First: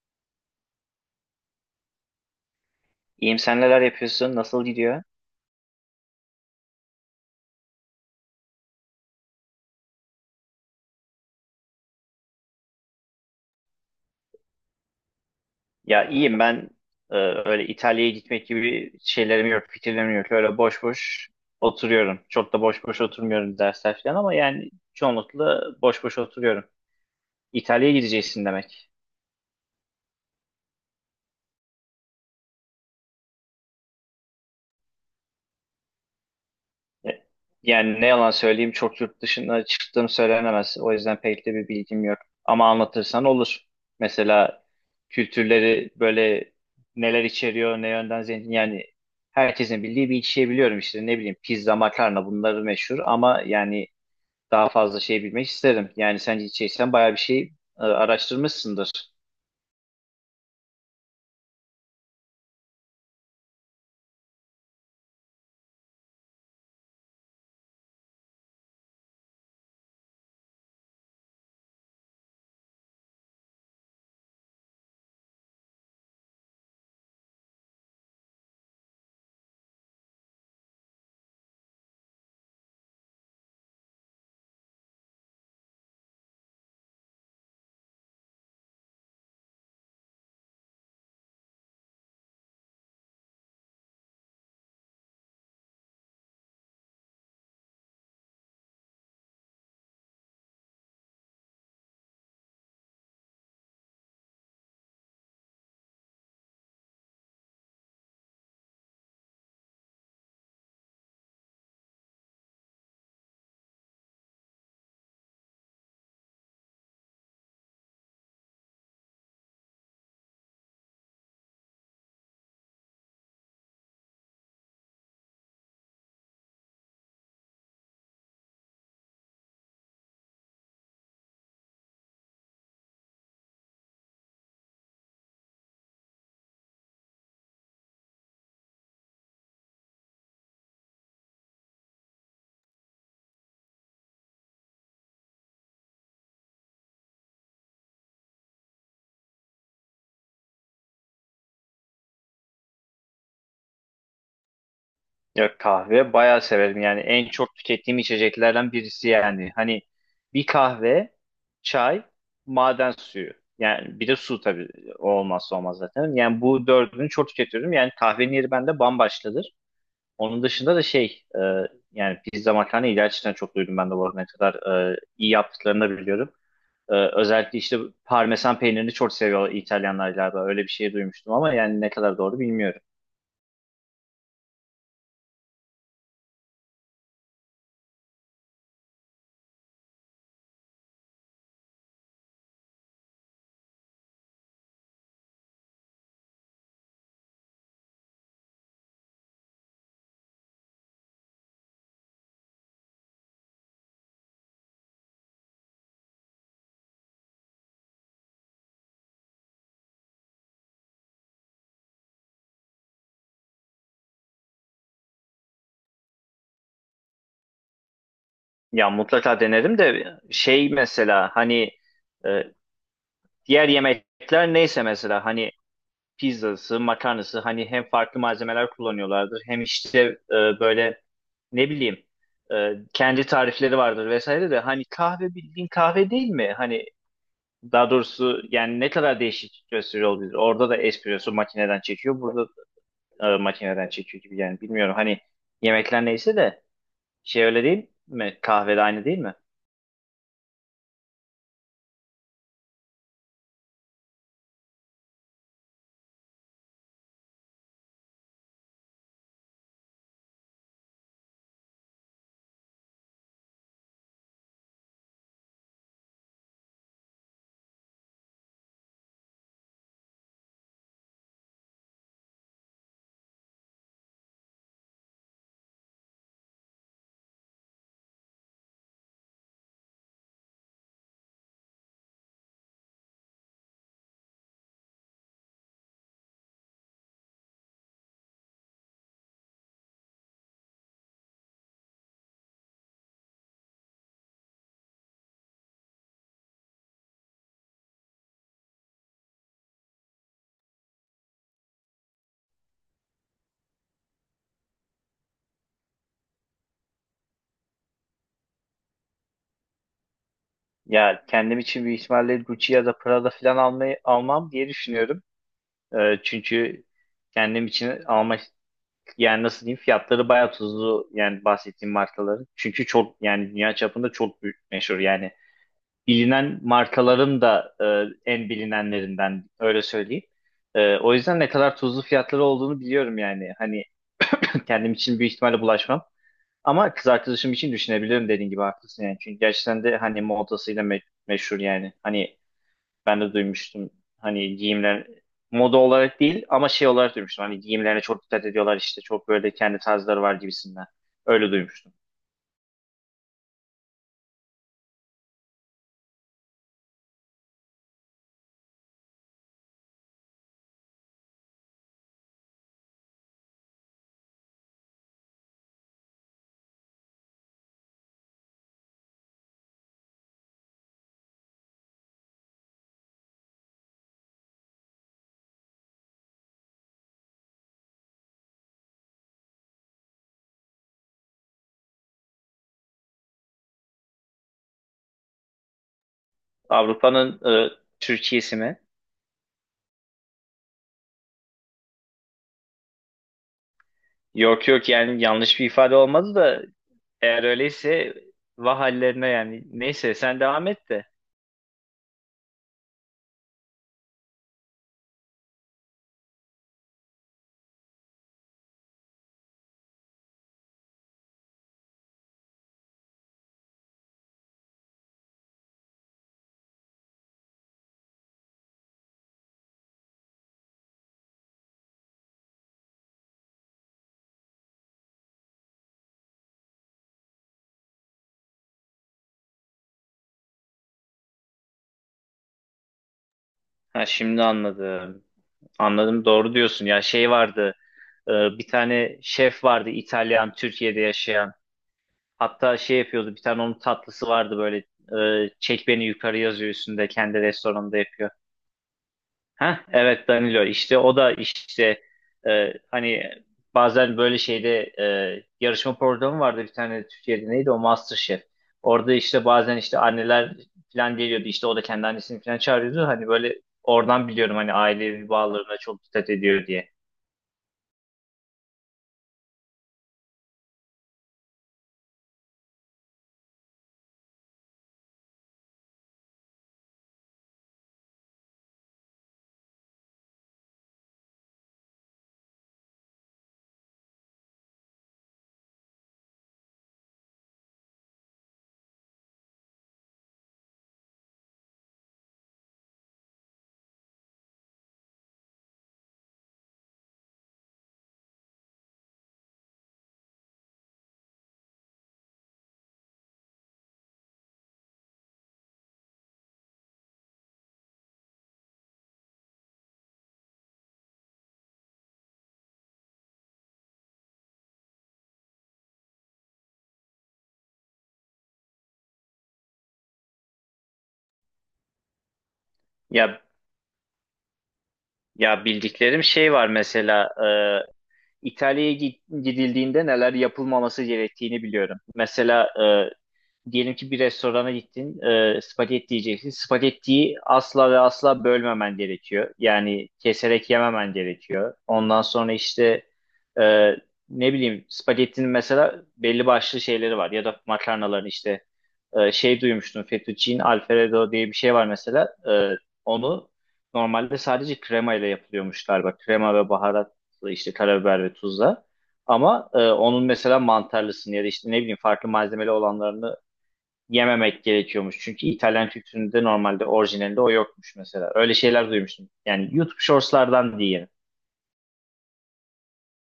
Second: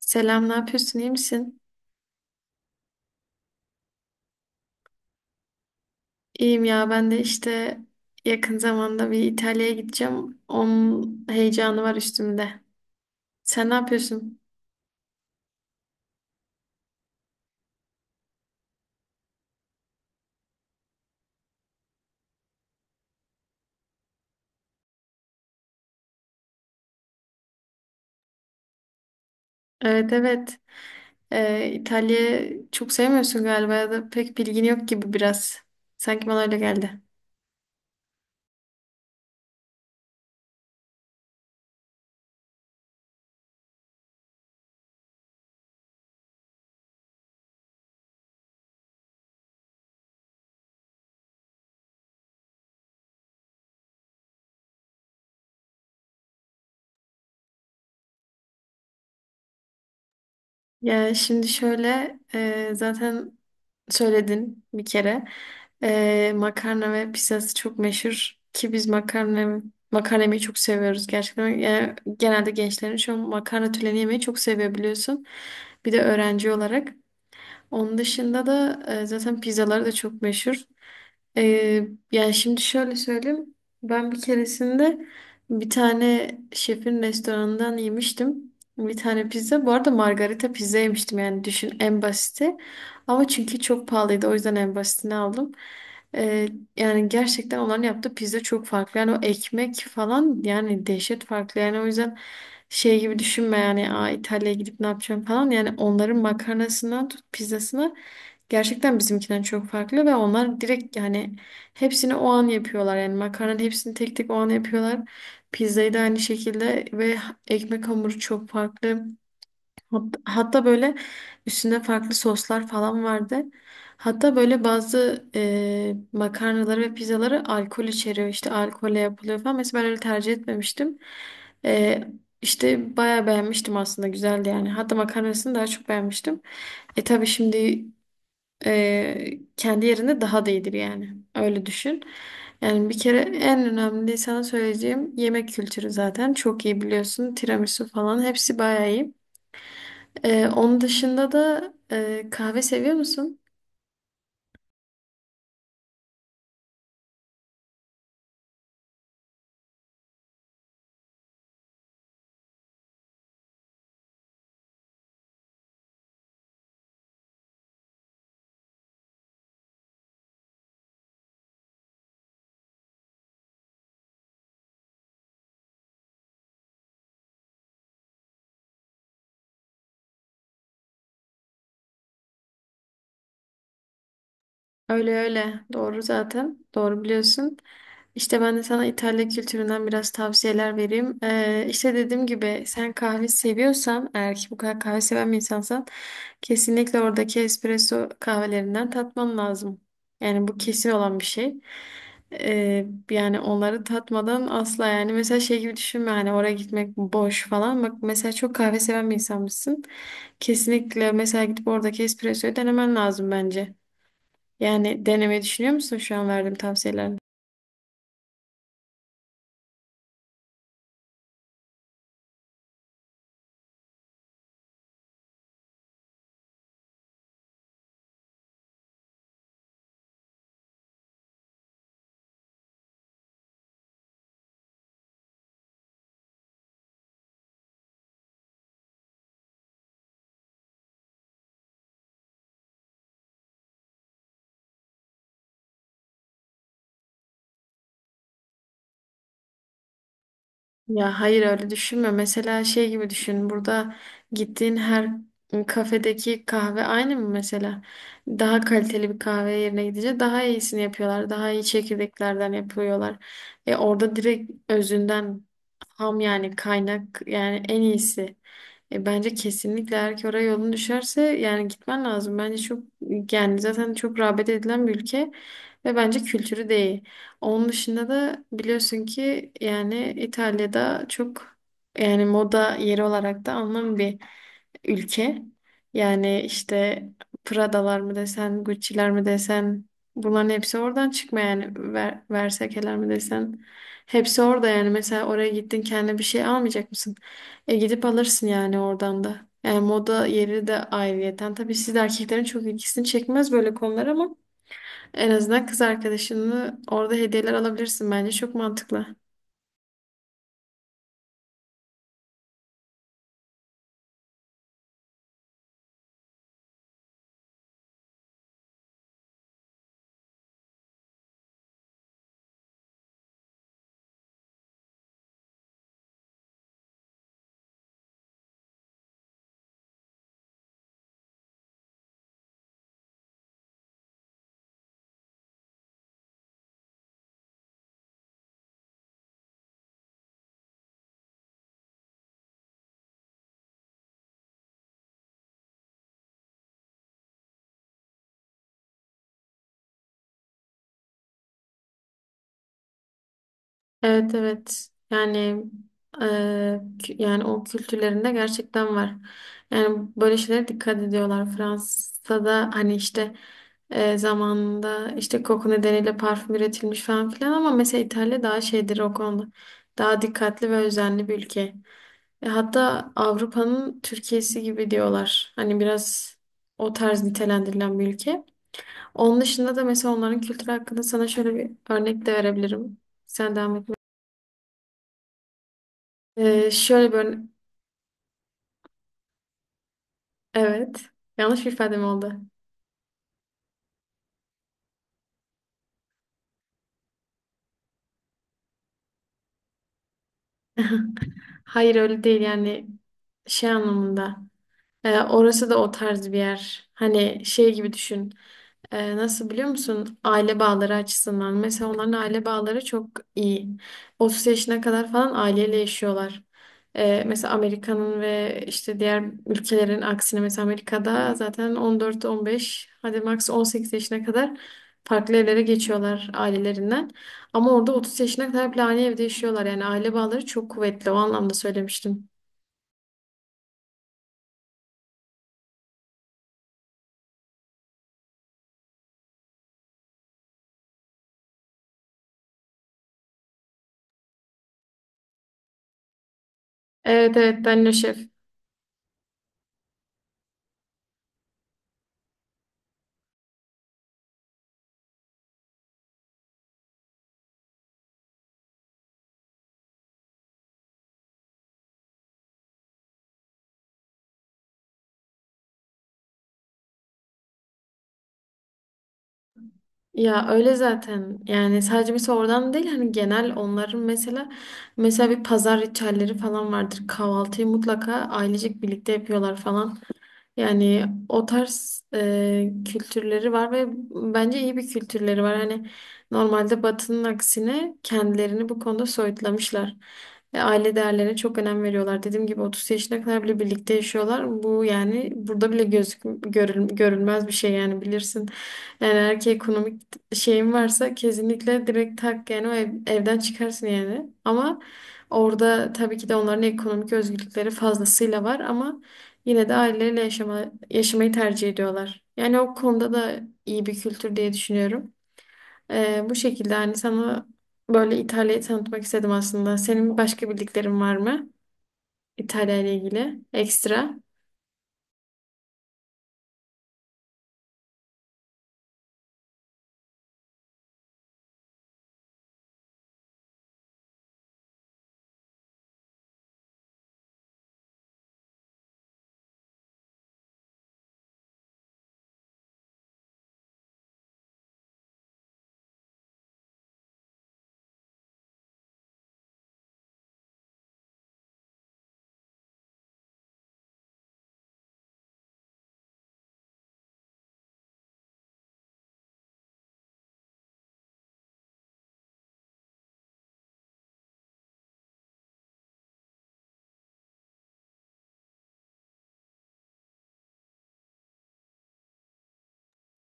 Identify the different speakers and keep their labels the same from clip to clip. Speaker 1: Selam, ne yapıyorsun? İyi misin?
Speaker 2: İyiyim, sen neler yapıyorsun? Nasıl gidiyor?
Speaker 1: İyiyim ya, ben de işte yakın zamanda bir İtalya'ya gideceğim. Onun heyecanı var üstümde. Sen ne yapıyorsun?
Speaker 2: Ya iyiyim ben. Öyle İtalya'ya gitmek gibi şeylerim yok, fikirlerim yok. Öyle boş boş oturuyorum. Çok da boş boş oturmuyorum, dersler falan, ama yani çoğunlukla boş boş oturuyorum. İtalya'ya gideceksin demek.
Speaker 1: Evet, evet. İtalya'yı çok sevmiyorsun galiba ya da pek bilgin yok gibi biraz. Sanki bana öyle geldi.
Speaker 2: E, Yani ne yalan söyleyeyim, çok yurt dışına çıktığım söylenemez. O yüzden pek de bir bilgim yok. Ama anlatırsan olur. Mesela kültürleri böyle neler içeriyor, ne yönden zengin. Yani herkesin bildiği bir iki şey biliyorum işte. Ne bileyim, pizza, makarna, bunları meşhur. Ama yani daha fazla şey bilmek isterim. Yani sen içeysen bayağı bir şey araştırmışsındır.
Speaker 1: Ya şimdi şöyle, zaten söyledin bir kere. Makarna ve pizzası çok meşhur ki biz makarnayı çok seviyoruz gerçekten. Yani genelde gençlerin şu an makarna türlerini yemeyi çok seviyor biliyorsun. Bir de öğrenci olarak. Onun dışında da zaten pizzaları da çok meşhur. E, Yani şimdi şöyle söyleyeyim. Ben bir keresinde bir tane şefin restoranından yemiştim. Bir tane pizza. Bu arada margarita pizza yemiştim yani düşün en basiti. Ama çünkü çok pahalıydı, o yüzden en basitini aldım. E, Yani gerçekten onların yaptığı pizza çok farklı. Yani o ekmek falan yani dehşet farklı. Yani o yüzden şey gibi düşünme yani İtalya'ya gidip ne yapacağım falan. Yani onların makarnasından tut pizzasına gerçekten bizimkinden çok farklı ve onlar direkt yani hepsini o an yapıyorlar. Yani makarnanın hepsini tek tek o an yapıyorlar. Pizzayı da aynı şekilde ve ekmek hamuru çok farklı. Hatta böyle üstünde farklı soslar falan vardı. Hatta böyle bazı makarnaları ve pizzaları alkol içeriyor. İşte alkolle yapılıyor falan. Mesela ben öyle tercih etmemiştim. E, işte bayağı beğenmiştim aslında. Güzeldi yani. Hatta makarnasını daha çok beğenmiştim. Tabii şimdi kendi yerinde daha da iyidir yani. Öyle düşün. Yani bir kere en önemli sana söyleyeceğim yemek kültürü zaten. Çok iyi biliyorsun. Tiramisu falan hepsi bayağı iyi. Onun dışında da kahve seviyor musun?
Speaker 2: Ya kahve bayağı severim. Yani en çok tükettiğim içeceklerden birisi yani. Hani bir kahve, çay, maden suyu. Yani bir de su tabii, o olmazsa olmaz zaten. Yani bu dördünü çok tüketiyorum. Yani kahvenin yeri bende bambaşkadır. Onun dışında da şey, yani pizza, makarna iyi, gerçekten çok duydum ben de bu arada, ne kadar iyi yaptıklarını da biliyorum. Özellikle işte parmesan peynirini çok seviyor İtalyanlar galiba. Öyle bir şey duymuştum ama yani ne kadar doğru bilmiyorum.
Speaker 1: Öyle öyle. Doğru zaten. Doğru biliyorsun. İşte ben de sana İtalya kültüründen biraz tavsiyeler vereyim. İşte dediğim gibi sen kahve seviyorsan, eğer ki bu kadar kahve seven bir insansan kesinlikle oradaki espresso kahvelerinden tatman lazım. Yani bu kesin olan bir şey. Yani onları tatmadan asla, yani mesela şey gibi düşünme hani oraya gitmek boş falan. Bak, mesela çok kahve seven bir insanmışsın. Kesinlikle mesela gidip oradaki espressoyu denemen lazım bence. Yani denemeyi düşünüyor musun şu an verdiğim tavsiyelerden?
Speaker 2: Ya mutlaka denerim de şey, mesela hani, e, diğer yemekler neyse mesela, hani pizzası, makarnası hani hem farklı malzemeler kullanıyorlardır, hem işte böyle ne bileyim, kendi tarifleri vardır vesaire, de hani kahve bildiğin kahve değil mi? Hani daha doğrusu yani ne kadar değişik gösteriyor olabilir. Orada da espresso makineden çekiyor, burada makineden çekiyor gibi, yani bilmiyorum. Hani yemekler neyse de şey öyle değil mi? Kahve de aynı değil mi?
Speaker 1: Ya, hayır öyle düşünme. Mesela şey gibi düşün. Burada gittiğin her kafedeki kahve aynı mı mesela? Daha kaliteli bir kahve yerine gidince daha iyisini yapıyorlar. Daha iyi çekirdeklerden yapıyorlar. Orada direkt özünden ham, yani kaynak yani en iyisi. Bence kesinlikle eğer ki oraya yolun düşerse yani gitmen lazım. Bence çok, yani zaten çok rağbet edilen bir ülke ve bence kültürü değil. Onun dışında da biliyorsun ki yani İtalya'da çok, yani moda yeri olarak da anlam bir ülke. Yani işte Prada'lar mı desen, Gucci'ler mi desen bunların hepsi oradan çıkma yani Versace'ler mi desen. Hepsi orada yani, mesela oraya gittin kendine bir şey almayacak mısın? Gidip alırsın yani oradan da. Yani moda yeri de ayrıyeten. Tabii siz de erkeklerin çok ilgisini çekmez böyle konular ama en azından kız arkadaşını orada hediyeler alabilirsin bence. Çok mantıklı.
Speaker 2: Ya kendim için büyük ihtimalle Gucci ya da Prada falan almayı, almam diye düşünüyorum. Çünkü kendim için alma, yani nasıl diyeyim, fiyatları bayağı tuzlu yani bahsettiğim markaların. Çünkü çok yani dünya çapında çok büyük meşhur yani bilinen markaların da en bilinenlerinden, öyle söyleyeyim. O yüzden ne kadar tuzlu fiyatları olduğunu biliyorum yani. Hani kendim için büyük ihtimalle bulaşmam. Ama kız arkadaşım için düşünebilirim, dediğin gibi haklısın yani. Çünkü gerçekten de hani modasıyla meşhur yani. Hani ben de duymuştum. Hani giyimler moda olarak değil ama şey olarak duymuştum. Hani giyimlerine çok dikkat ediyorlar işte. Çok böyle kendi tarzları var gibisinden. Öyle duymuştum.
Speaker 1: Evet, evet. Yani e, yani o kültürlerinde gerçekten var. Yani böyle şeylere dikkat ediyorlar. Fransa'da hani işte zamanında işte koku nedeniyle parfüm üretilmiş falan filan, ama mesela İtalya daha şeydir o konuda. Daha dikkatli ve özenli bir ülke. Hatta Avrupa'nın Türkiye'si gibi diyorlar. Hani biraz o tarz nitelendirilen bir ülke. Onun dışında da mesela onların kültürü hakkında sana şöyle bir örnek de verebilirim. Sen devam etme. Ee, şöyle bir
Speaker 2: Avrupa'nın
Speaker 1: örne-
Speaker 2: e, Türkiye'si mi?
Speaker 1: Evet. Yanlış bir ifadem oldu.
Speaker 2: Yok yok, yani yanlış bir ifade olmadı da, eğer öyleyse vah hallerine yani. Neyse, sen devam et de.
Speaker 1: Hayır öyle değil yani, şey anlamında. Orası da o tarz bir yer. Hani şey gibi düşün. Nasıl biliyor musun? Aile bağları açısından. Mesela onların aile bağları çok iyi. 30 yaşına kadar falan aileyle yaşıyorlar. Mesela Amerika'nın ve işte diğer ülkelerin aksine, mesela Amerika'da zaten 14-15, hadi max 18 yaşına kadar farklı evlere geçiyorlar ailelerinden. Ama orada 30 yaşına kadar bile aynı evde yaşıyorlar. Yani aile bağları çok kuvvetli. O anlamda söylemiştim.
Speaker 2: Ha, şimdi anladım. Anladım, doğru diyorsun. Ya şey vardı. e, Bir tane şef vardı, İtalyan, Türkiye'de yaşayan. Hatta şey yapıyordu, bir tane onun tatlısı vardı böyle, çek beni yukarı yazıyor üstünde,
Speaker 1: Evet,
Speaker 2: kendi
Speaker 1: evet, Danilo
Speaker 2: restoranında
Speaker 1: Şef.
Speaker 2: yapıyor. Ha evet, Danilo işte, o da işte hani bazen böyle şeyde, yarışma programı vardı bir tane Türkiye'de, neydi o, MasterChef. Orada işte bazen işte anneler falan geliyordu, işte o da kendi annesini falan çağırıyordu. Hani böyle oradan biliyorum hani ailevi bağlarına çok dikkat ediyor diye.
Speaker 1: Ya öyle zaten yani, sadece mesela oradan değil hani genel onların mesela bir pazar ritüelleri falan vardır. Kahvaltıyı mutlaka ailecek birlikte yapıyorlar falan. Yani o tarz kültürleri var ve bence iyi bir kültürleri var. Hani normalde Batı'nın aksine kendilerini bu konuda soyutlamışlar. Ve aile değerlerine çok önem veriyorlar. Dediğim gibi 30 yaşına kadar bile birlikte yaşıyorlar. Bu yani burada bile görülmez bir şey yani, bilirsin. Yani erkeğe ekonomik şeyin varsa kesinlikle direkt tak yani o evden çıkarsın yani. Ama orada tabii ki de onların ekonomik özgürlükleri fazlasıyla var ama yine de aileleriyle yaşamayı tercih ediyorlar. Yani o konuda da iyi bir kültür diye düşünüyorum. Bu şekilde hani sana böyle İtalya'yı tanıtmak istedim aslında. Senin başka bildiklerin var mı İtalya ile ilgili
Speaker 2: Ya
Speaker 1: ekstra?
Speaker 2: ya bildiklerim şey var, mesela İtalya'ya gidildiğinde neler yapılmaması gerektiğini biliyorum. Mesela e, diyelim ki bir restorana gittin, spagetti yiyeceksin. Spagettiyi asla ve asla bölmemen gerekiyor. Yani keserek yememen gerekiyor. Ondan sonra işte e, ne bileyim, spagettinin mesela belli başlı şeyleri var, ya da makarnaların işte şey duymuştum. Fettuccine Alfredo diye bir şey var mesela. Onu normalde sadece krema ile yapılıyormuş galiba. Krema ve baharatla, işte karabiber ve tuzla. Ama onun mesela mantarlısını ya da işte ne bileyim farklı malzemeli olanlarını yememek gerekiyormuş. Çünkü İtalyan kültüründe normalde orijinalinde o yokmuş mesela. Öyle şeyler duymuştum. Yani YouTube shortslardan diyeyim.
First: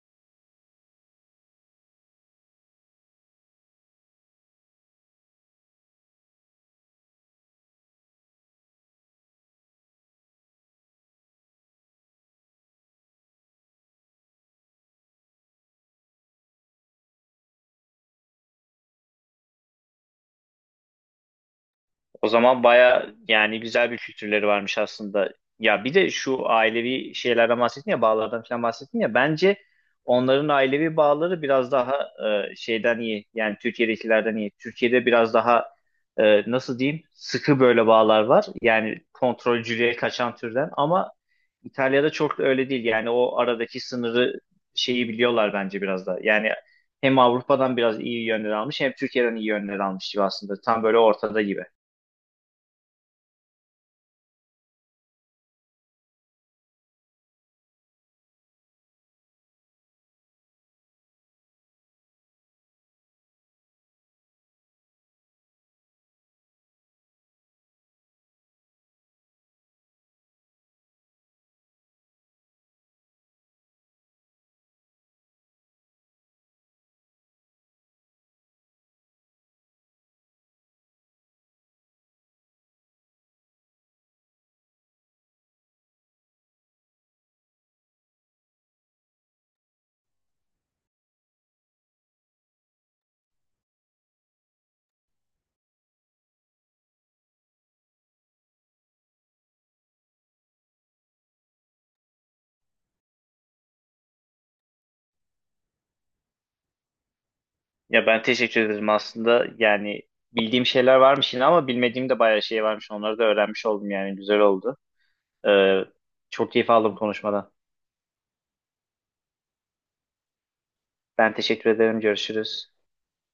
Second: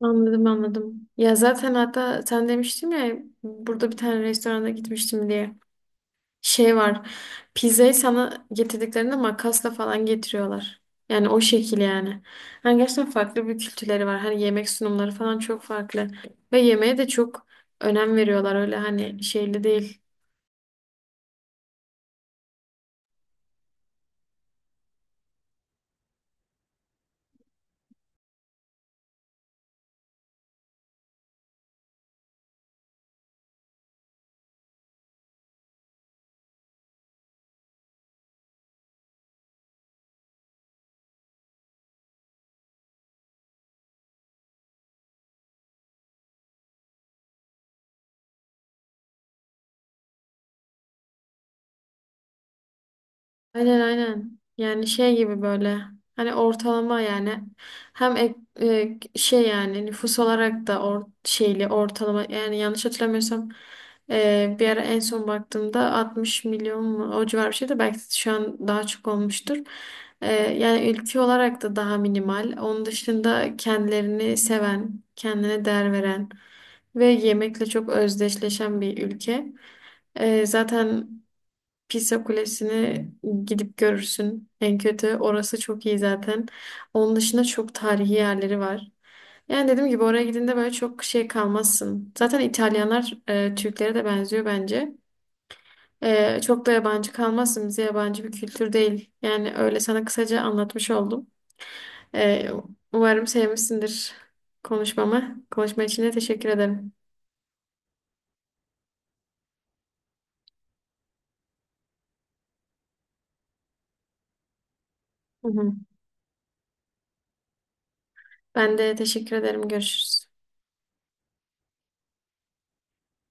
Speaker 1: Anladım, anladım. Ya zaten hatta sen demiştin ya, burada bir tane restorana gitmiştim diye. Şey var. Pizzayı sana getirdiklerinde makasla falan getiriyorlar. Yani o şekil yani. Hani gerçekten farklı bir kültürleri var. Hani yemek sunumları falan çok farklı. Ve yemeğe de çok önem veriyorlar. Öyle hani şeyli değil.
Speaker 2: O zaman baya yani güzel bir kültürleri varmış aslında. Ya bir de şu ailevi şeylerden bahsettin ya, bağlardan falan bahsettin ya, bence onların ailevi bağları biraz daha şeyden iyi, yani Türkiye'dekilerden iyi. Türkiye'de biraz daha nasıl diyeyim, sıkı böyle bağlar var yani, kontrolcülüğe kaçan türden, ama İtalya'da çok da öyle değil yani. O aradaki sınırı, şeyi biliyorlar bence biraz da yani, hem Avrupa'dan biraz iyi yönler almış, hem Türkiye'den iyi yönler almış gibi, aslında tam böyle ortada gibi.
Speaker 1: Aynen, aynen. Yani şey gibi böyle hani ortalama yani, hem ek- şey yani nüfus olarak da şeyli ortalama yani, yanlış hatırlamıyorsam bir ara en son baktığımda 60 milyon mu, o civar bir şeydi, belki şu an daha çok olmuştur. Yani ülke olarak da daha minimal. Onun dışında kendilerini seven, kendine değer veren ve yemekle çok özdeşleşen bir ülke. Zaten Pisa Kulesi'ni gidip görürsün. En kötü orası çok iyi zaten. Onun dışında çok tarihi yerleri var. Yani dediğim gibi oraya gidince böyle çok şey kalmazsın. Zaten İtalyanlar Türklere de benziyor bence. Çok da yabancı kalmazsın. Bize yabancı bir kültür değil. Yani öyle sana kısaca anlatmış oldum. E, Umarım sevmişsindir konuşmamı. Konuşma için de teşekkür ederim.
Speaker 2: Ya ben teşekkür ederim aslında. Yani bildiğim şeyler varmış yine, ama bilmediğim de bayağı şey varmış. Onları da öğrenmiş oldum yani. Güzel oldu.
Speaker 1: Hı hı.
Speaker 2: Ee, Çok keyif aldım konuşmadan.
Speaker 1: Ben de teşekkür ederim. Görüşürüz.
Speaker 2: Ben teşekkür ederim. Görüşürüz.